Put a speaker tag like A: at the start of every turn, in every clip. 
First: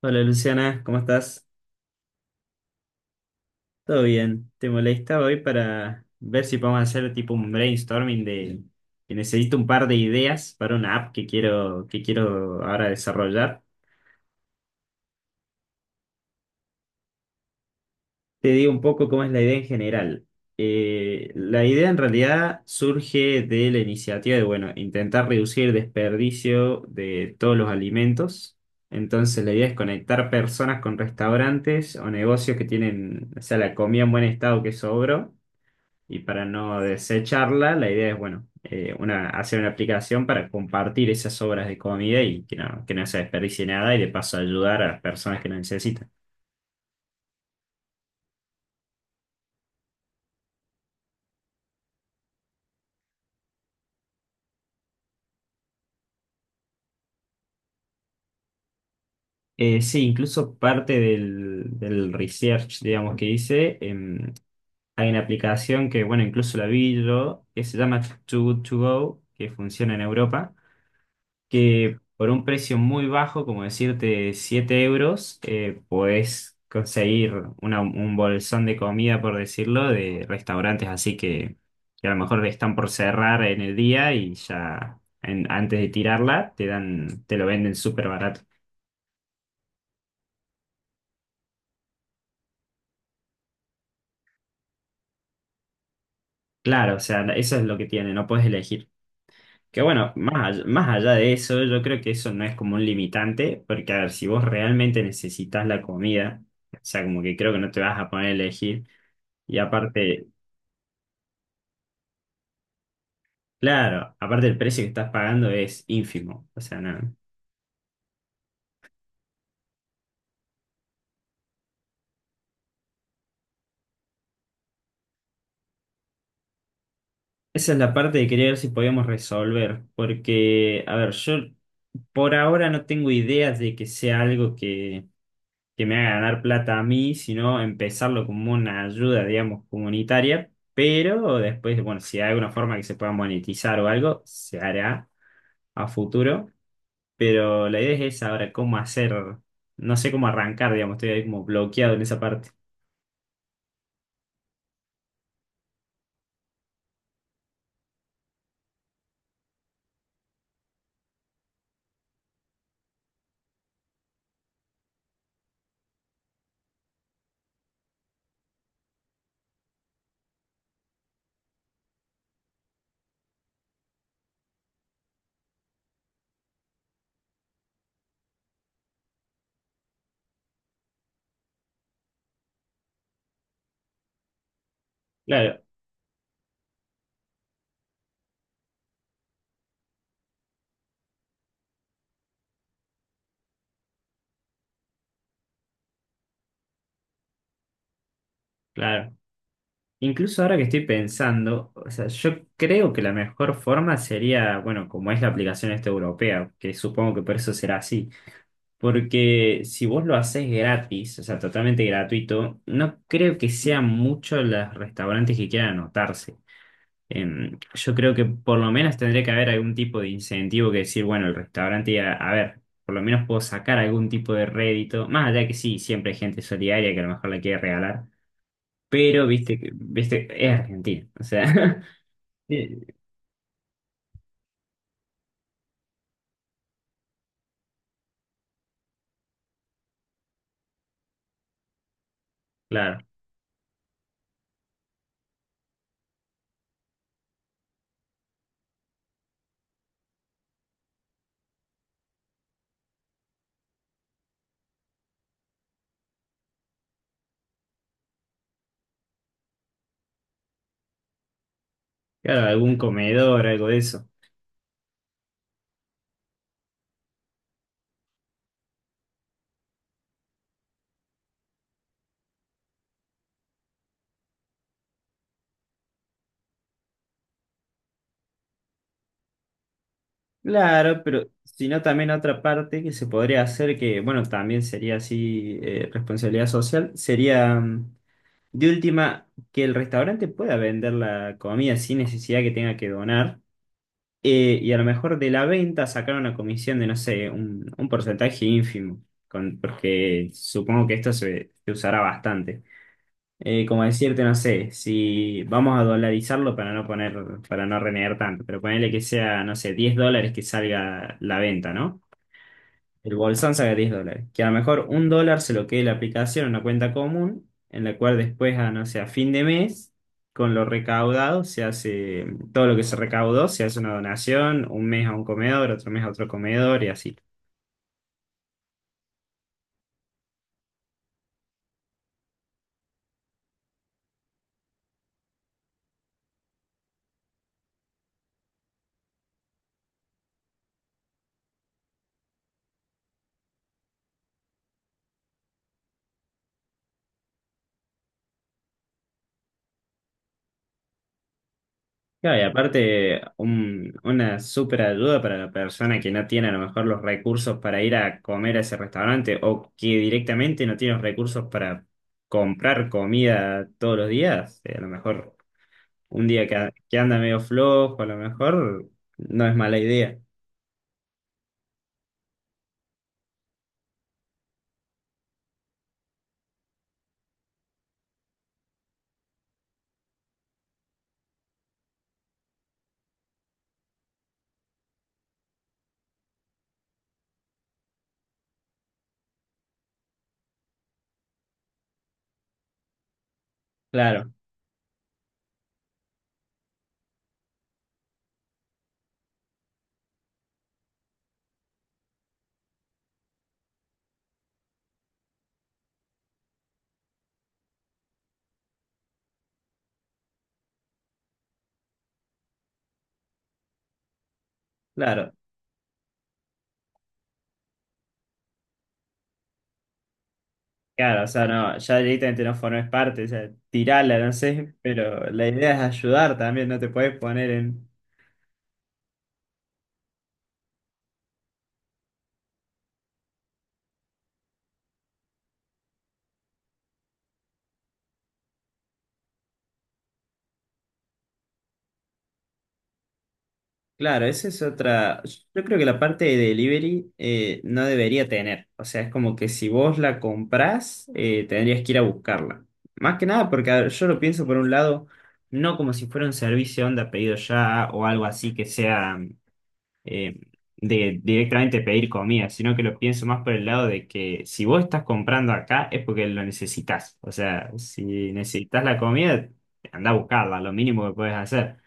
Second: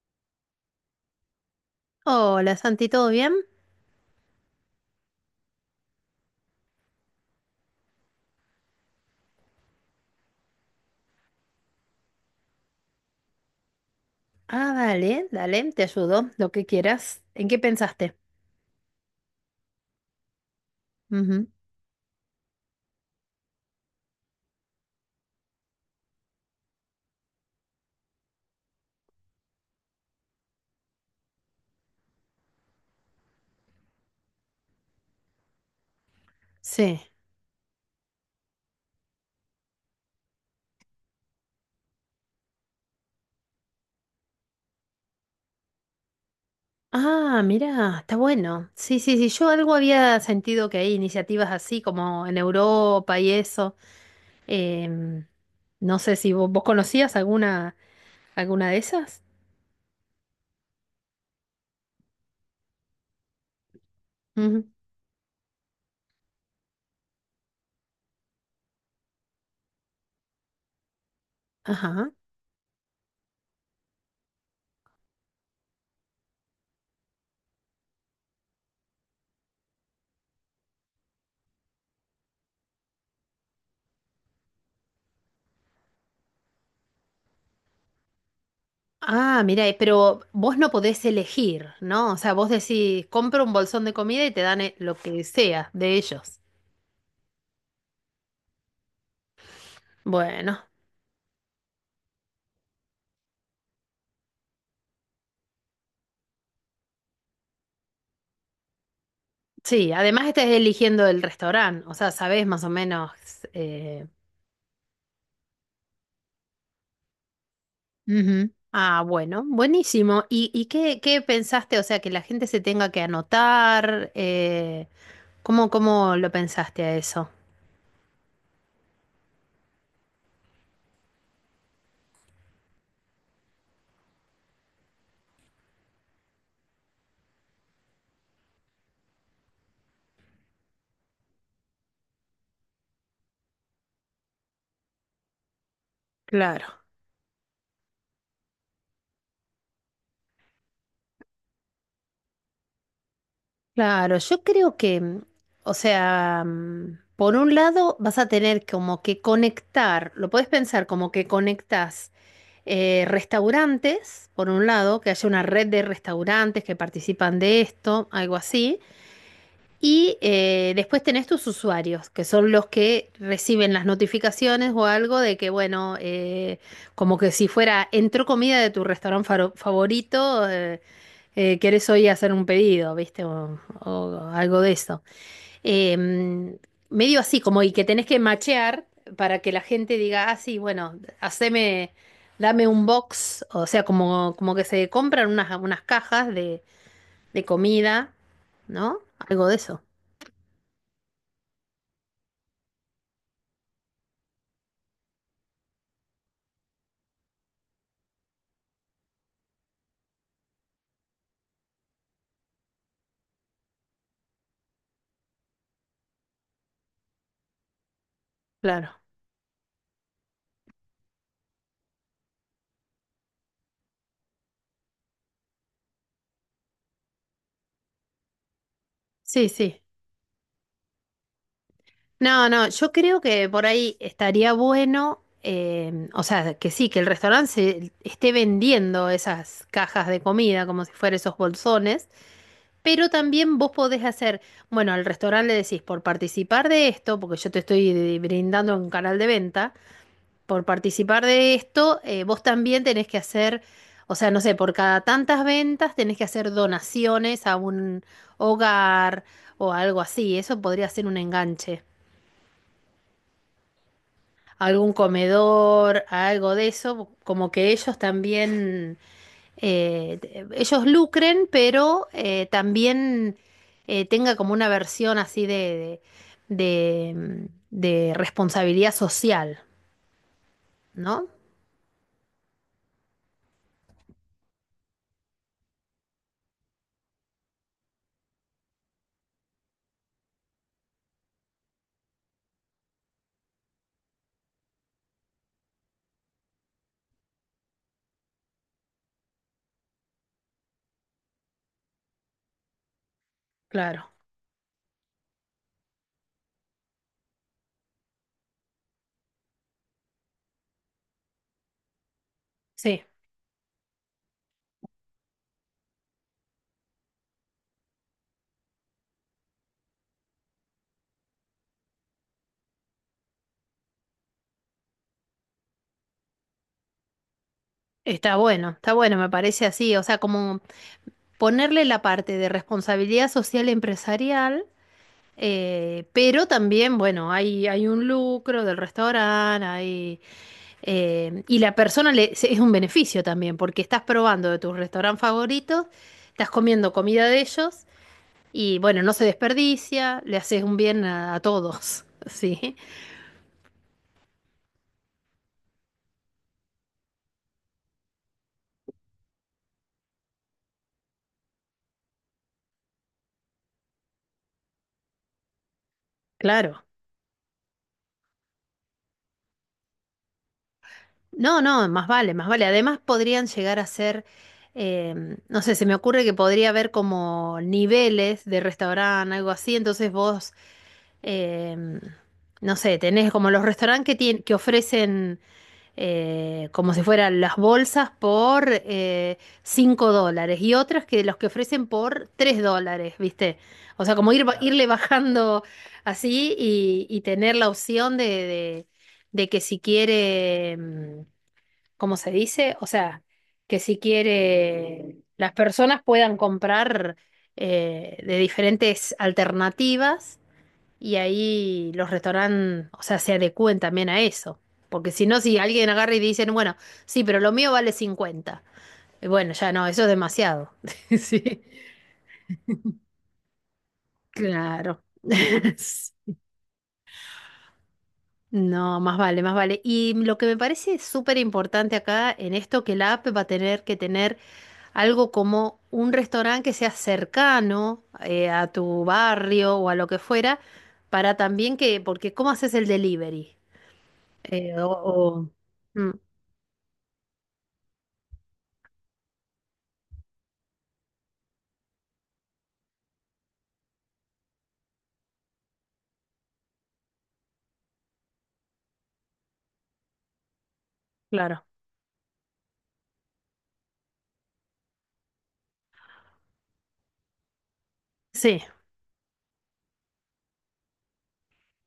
A: Hola Luciana, ¿cómo estás?
B: Hola Santi, ¿todo bien?
A: Todo bien. Te molestaba hoy para ver si podemos hacer tipo un brainstorming de que necesito un par de ideas para una app que quiero, ahora desarrollar.
B: Ah, dale, dale, te ayudo, lo que quieras. ¿En qué pensaste?
A: Te digo un poco cómo es la idea en general.
B: Ujú.
A: La idea en realidad surge de la iniciativa de, bueno, intentar reducir el desperdicio de todos los alimentos. Entonces la idea es conectar personas con restaurantes o negocios que tienen, o sea, la comida en buen estado que sobró. Y para no
B: Sí.
A: desecharla, la idea es, bueno, hacer una aplicación para compartir esas obras de comida y que no se desperdicie nada y de paso ayudar a las personas que lo necesitan.
B: Ah, mira, está bueno. Sí, sí, sí, yo algo había sentido que hay iniciativas así como en Europa y eso. Em, no sé si vos conocías alguna, alguna de esas.
A: Sí, incluso parte del research, digamos, que hice,
B: Ujú.
A: hay una aplicación que, bueno, incluso la vi yo, que se llama Too Good To Go, que funciona en Europa, que
B: Ajá.
A: por un precio muy bajo, como decirte €7, podés conseguir un bolsón de comida, por decirlo, de restaurantes así que a lo mejor están por cerrar en el día y ya antes de tirarla te dan, te lo venden súper barato.
B: Ah, mira, pero vos no podés elegir, ¿no? O sea, vos decís, compro un bolsón de comida y te dan lo que sea de ellos.
A: Claro, o sea, eso es lo que tiene, no puedes elegir. Que bueno,
B: Bueno.
A: más allá de eso, yo creo que eso no es como un limitante, porque a ver, si vos realmente necesitas la comida, o sea, como que creo que no te vas a poner a elegir. Y
B: Sí, además
A: aparte.
B: estás eligiendo el restaurante, o sea, sabes más o menos. eh,
A: Claro, aparte el precio que estás pagando es ínfimo, o sea, nada.
B: Ujú. Ah, bueno, buenísimo. ¿Y, qué pensaste? O sea, que la gente se tenga que anotar. ¿Cómo, cómo lo pensaste a eso?
A: Esa es la parte de querer ver si podíamos resolver, porque, a ver, yo por ahora no tengo ideas de que sea algo que me haga ganar plata a mí, sino empezarlo como una ayuda, digamos, comunitaria, pero después, bueno, si hay alguna forma que se pueda monetizar o algo, se hará a futuro,
B: Claro.
A: pero la idea es esa, ahora cómo hacer, no sé cómo arrancar, digamos, estoy ahí como bloqueado en esa parte.
B: Claro, yo creo que, o sea, por un lado vas a tener como que conectar, lo puedes pensar como que conectas restaurantes, por un lado, que haya una red de restaurantes que participan de esto, algo así. Y después tenés tus usuarios, que son los que reciben las notificaciones o algo de que, bueno, como que si fuera, entró comida de tu favorito, querés hoy hacer un pedido, ¿viste? O algo de eso.
A: Claro,
B: Eh, Medio así, como y que tenés que machear para que la gente diga, ah, sí, bueno, haceme, dame un box, o sea, como, como que se compran unas, unas cajas de comida, ¿no?
A: claro.
B: Algo de eso,
A: Incluso ahora que estoy pensando, o sea, yo creo que la mejor forma sería, bueno, como es la aplicación esta europea, que supongo que por eso será así, porque si vos lo haces gratis, o sea, totalmente gratuito, no creo que sean muchos los restaurantes que quieran anotarse. Yo creo que por lo
B: claro.
A: menos tendría que haber algún tipo de incentivo que decir, bueno, el restaurante, a ver, por lo menos puedo sacar algún tipo de rédito, más allá que sí, siempre hay gente solidaria que a lo mejor la quiere regalar, pero
B: Sí,
A: viste que
B: sí.
A: viste, es Argentina, o sea,
B: No, no, yo
A: eh,
B: creo que por ahí estaría bueno, o sea, que sí, que el esté vendiendo esas cajas de comida como si fueran esos bolsones,
A: claro,
B: pero también vos podés hacer, bueno, al restaurante le decís, por participar de esto, porque yo te estoy brindando un canal de venta, por participar de esto, vos también tenés que hacer, o sea, no sé, por cada tantas ventas tenés que hacer donaciones a un hogar o algo así, eso podría ser un enganche.
A: claro, algún comedor, algo de eso.
B: Algún comedor, algo de eso, como que ellos también, ellos lucren, pero también tenga como una versión así de, de responsabilidad social,
A: Claro, pero
B: ¿no?
A: si no también otra parte que se podría hacer, que bueno, también sería así, responsabilidad social, sería de última que el restaurante pueda vender la comida sin necesidad que tenga que donar, y a lo mejor de la venta sacar una comisión de, no sé, un porcentaje ínfimo, porque supongo que esto se usará bastante. Como
B: Claro,
A: decirte, no sé, si vamos a dolarizarlo para no poner, para no renegar tanto, pero ponerle que sea, no sé, US$10 que salga la venta, ¿no?
B: sí,
A: El bolsón salga US$10. Que a lo mejor US$1 se lo quede la aplicación en una cuenta común, en la cual después, no sé, a fin de mes, con lo recaudado, se hace, todo lo que se recaudó, se hace una donación, un mes a un comedor, otro mes a otro comedor y así.
B: está bueno, me parece así, o sea, como ponerle la parte de responsabilidad social empresarial. Pero también, bueno, hay un lucro del restaurante, hay. Y la persona es un beneficio también, porque estás probando de tus restaurantes favoritos, estás comiendo comida de ellos y bueno, no se desperdicia, le haces un bien a todos,
A: Claro, y
B: ¿sí?
A: aparte, una súper ayuda para la persona que no tiene a lo mejor los recursos para ir a comer a ese restaurante o que directamente no tiene los recursos para comprar comida todos los días. A lo mejor un día que,
B: Claro.
A: que anda medio flojo, a lo mejor no es mala idea.
B: No, no, más vale, más vale. Además podrían llegar a ser, eh, no sé, se me ocurre que podría haber como niveles de restaurante, algo así, entonces vos, eh, no sé, tenés como los restaurantes que ofrecen como si fueran las bolsas por $5 y otras que los que ofrecen por $3, ¿viste? O sea, como
A: Claro,
B: irle bajando así y tener la opción de que si quiere, ¿cómo se dice? O sea, que si quiere las personas puedan comprar de diferentes alternativas y ahí los restaurantes, o sea, se adecúen también a eso. Porque si
A: claro,
B: no, si alguien agarra y dicen, bueno, sí, pero lo mío vale 50. Y bueno, ya no, eso es demasiado.
A: claro, o sea,
B: Sí,
A: no, ya directamente no formes parte, o sea, tirala, no sé,
B: claro.
A: pero la idea es ayudar también, no te puedes poner en...
B: No, más vale, más vale. Y lo que me parece súper importante acá en esto, que la app va a tener que tener algo como un restaurante que sea cercano a tu barrio o a lo que fuera, para también que, porque ¿cómo haces el delivery?
A: Claro, esa es
B: Eh, o,
A: otra.
B: o-
A: Yo creo que la
B: Mm.
A: parte de delivery no debería tener. O sea, es como que si vos la comprás, tendrías que ir a buscarla. Más que nada porque a ver, yo lo pienso por un lado, no como si fuera un servicio onda pedido ya o algo así que sea eh, de
B: Claro,
A: directamente pedir comida, sino que lo pienso más por el lado de que si vos estás comprando acá es porque lo necesitas. O sea, si
B: sí,
A: necesitas la comida, anda a buscarla, lo mínimo que puedes hacer.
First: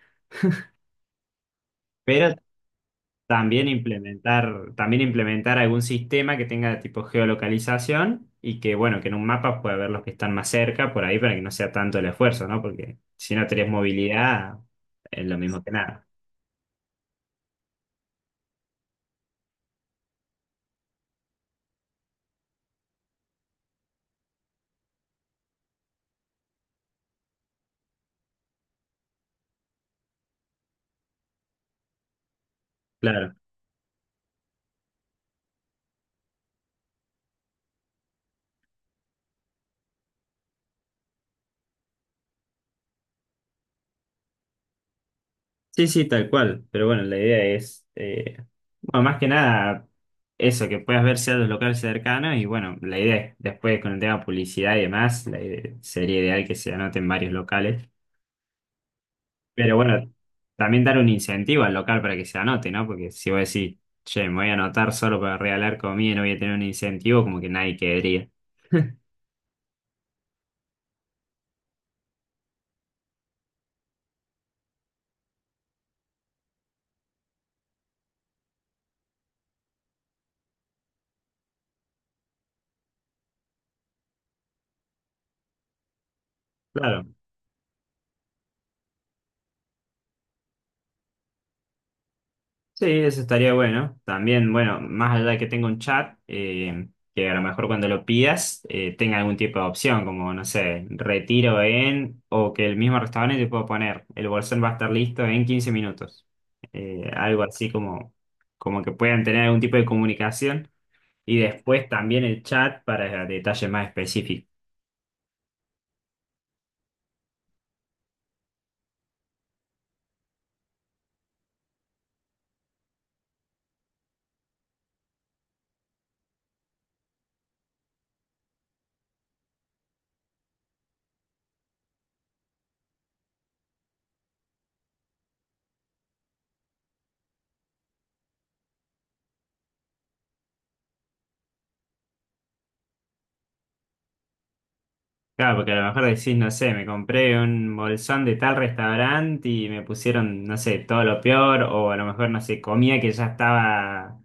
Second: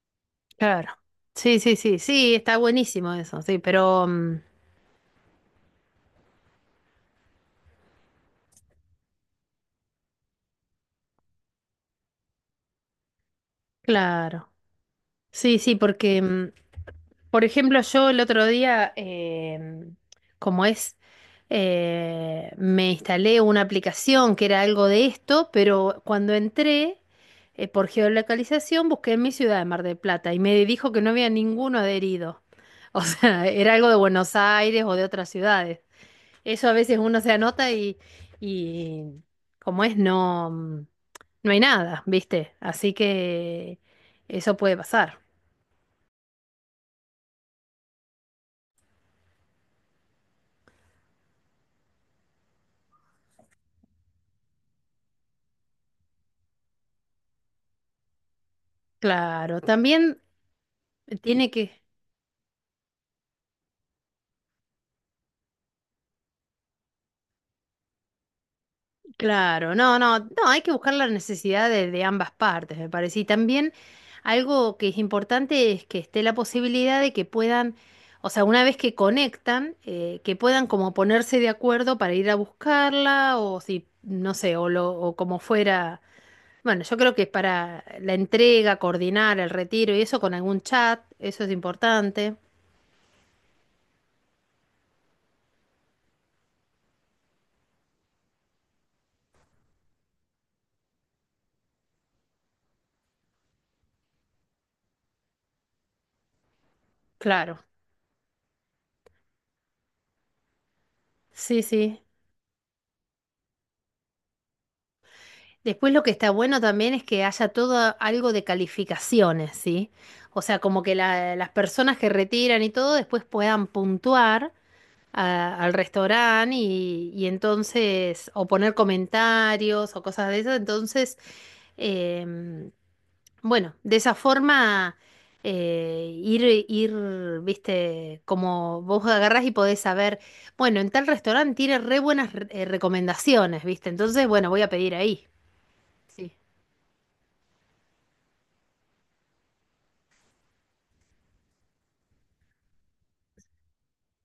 B: claro. Sí, sí, sí,
A: Pero
B: sí, está buenísimo eso, sí,
A: También
B: pero
A: implementar, también implementar algún sistema que tenga tipo geolocalización y que, bueno, que en un mapa pueda ver los que están más cerca por ahí para que no sea tanto el esfuerzo, ¿no? Porque si no tenés
B: claro.
A: movilidad, es lo
B: Sí,
A: mismo que
B: sí,
A: nada.
B: porque, por ejemplo, yo el otro día, como es, me instalé una aplicación que era algo de esto, pero cuando entré, por geolocalización, busqué en mi ciudad de Mar del Plata y me dijo que no había ninguno adherido. O
A: Claro.
B: sea, era algo de Buenos Aires o de otras ciudades. Eso a veces uno se anota y como es, no, no hay nada, ¿viste? Así que eso puede pasar.
A: Sí, sí, tal cual. Pero bueno, la idea es, bueno, más que nada, eso, que puedas ver los locales cercanos y bueno, la idea es, después con el tema publicidad y demás, la idea- sería ideal que se anoten varios locales.
B: Claro,
A: Pero bueno,
B: también
A: también dar un
B: tiene
A: incentivo al
B: que,
A: local para que se anote, ¿no? Porque si vos decís, che, me voy a anotar solo para regalar comida y no voy a tener un incentivo, como que nadie querría.
B: claro, no, no, no, hay que buscar la necesidad de ambas partes, me parece. Y también algo que es importante es que esté la posibilidad de que puedan, o sea, una vez que conectan, que puedan como ponerse de acuerdo para ir a buscarla o si, no sé, o, lo, o como fuera. Bueno, yo
A: Claro.
B: creo que para la entrega, coordinar el retiro y eso con algún chat, eso es importante.
A: Sí, eso estaría bueno. También, bueno, más allá de que tenga un chat, que a lo mejor cuando lo pidas tenga algún tipo de opción, como, no sé, retiro en, o que el mismo restaurante te pueda poner, el bolsón va a estar listo en 15 minutos. Algo
B: Claro,
A: así como, que puedan tener algún tipo de comunicación. Y
B: sí,
A: después
B: sí.
A: también el chat para detalles más específicos.
B: Después lo que está bueno también es que haya todo algo de calificaciones, ¿sí? O sea, como que las personas que retiran y todo después puedan puntuar al restaurante y entonces, o poner comentarios o cosas de esas, entonces... em, Bueno, de esa forma ir, ir, viste, como vos agarrás y podés saber, bueno, en tal restaurante tiene recomendaciones, viste, entonces, bueno, voy a pedir ahí.
A: Claro, porque a lo mejor decís,
B: Sí,
A: no sé, me compré un bolsón de tal restaurante y me pusieron, no sé, todo lo peor, o a lo mejor, no sé, comida que ya estaba,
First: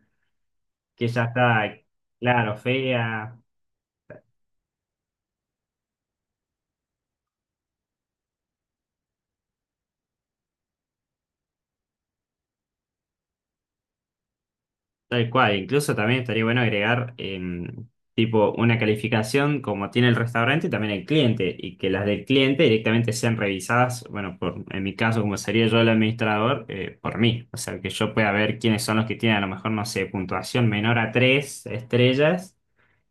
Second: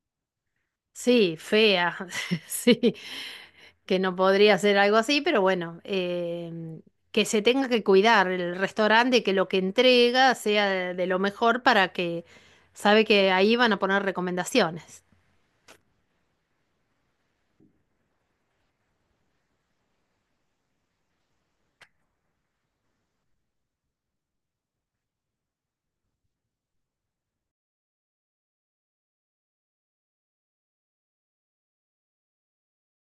A: que ya
B: sí,
A: estaba,
B: fea,
A: claro,
B: sí,
A: fea.
B: que no podría ser algo así, pero bueno, que se tenga que cuidar el restaurante, que lo que entrega sea de lo mejor, para que sabe que ahí van a poner recomendaciones.
A: Tal cual, incluso también estaría bueno agregar tipo una calificación como tiene el restaurante y también el cliente, y que las del cliente directamente sean revisadas, bueno, por, en mi caso, como sería yo el administrador, por mí. O sea, que yo pueda ver quiénes son los que tienen a lo mejor, no sé, puntuación menor a tres estrellas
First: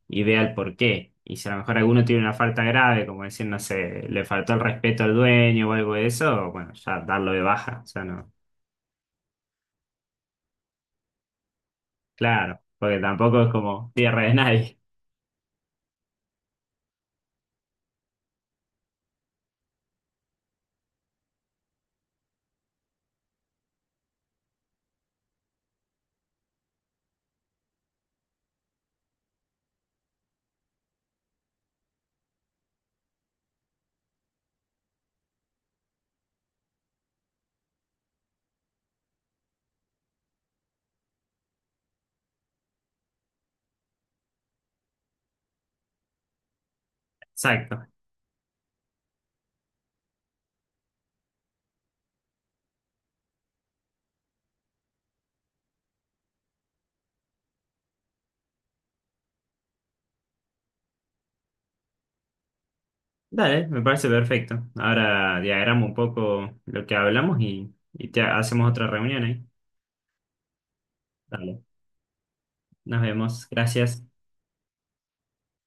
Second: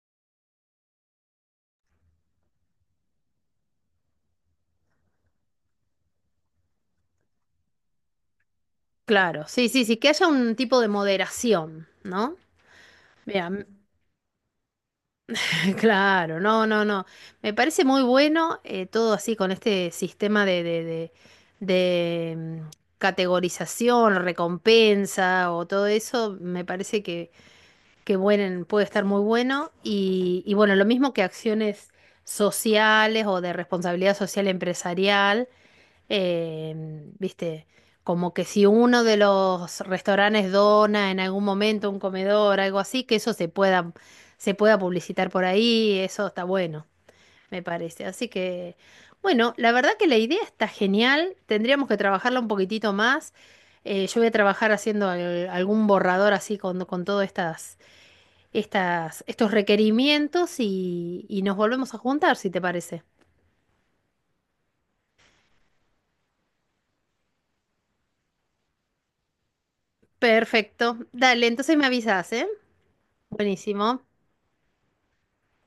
A: y vea el por qué. Y si a lo mejor alguno tiene una falta grave, como decir, no sé, le faltó el respeto al dueño o algo de eso, bueno, ya darlo de baja. O sea, no.
B: Claro, sí, sí, sí, que haya un tipo de moderación, ¿no?
A: Claro, porque tampoco
B: Mira,
A: es como tierra de nadie.
B: claro, no, no, no. Me parece muy bueno todo así con este sistema de, categorización, recompensa o todo eso. Me parece que, puede estar muy bueno. Y bueno, lo mismo que acciones sociales o de responsabilidad social empresarial. Viste, como que si uno de los restaurantes dona en algún momento un comedor, algo así, que eso se pueda publicitar por ahí, eso está bueno, me
A: Exacto.
B: parece. Así que, bueno, la verdad que la idea está genial, tendríamos que trabajarla un poquitito más. Yo voy a trabajar haciendo algún borrador así con todas estas, estas, estos requerimientos y nos volvemos a juntar, si te parece.
A: Dale, me parece perfecto. Ahora diagramo un poco lo que hablamos y te hacemos otra reunión ahí.
B: Perfecto. Dale,
A: Dale,
B: entonces me avisas, ¿eh?
A: nos vemos.
B: Buenísimo.
A: Gracias.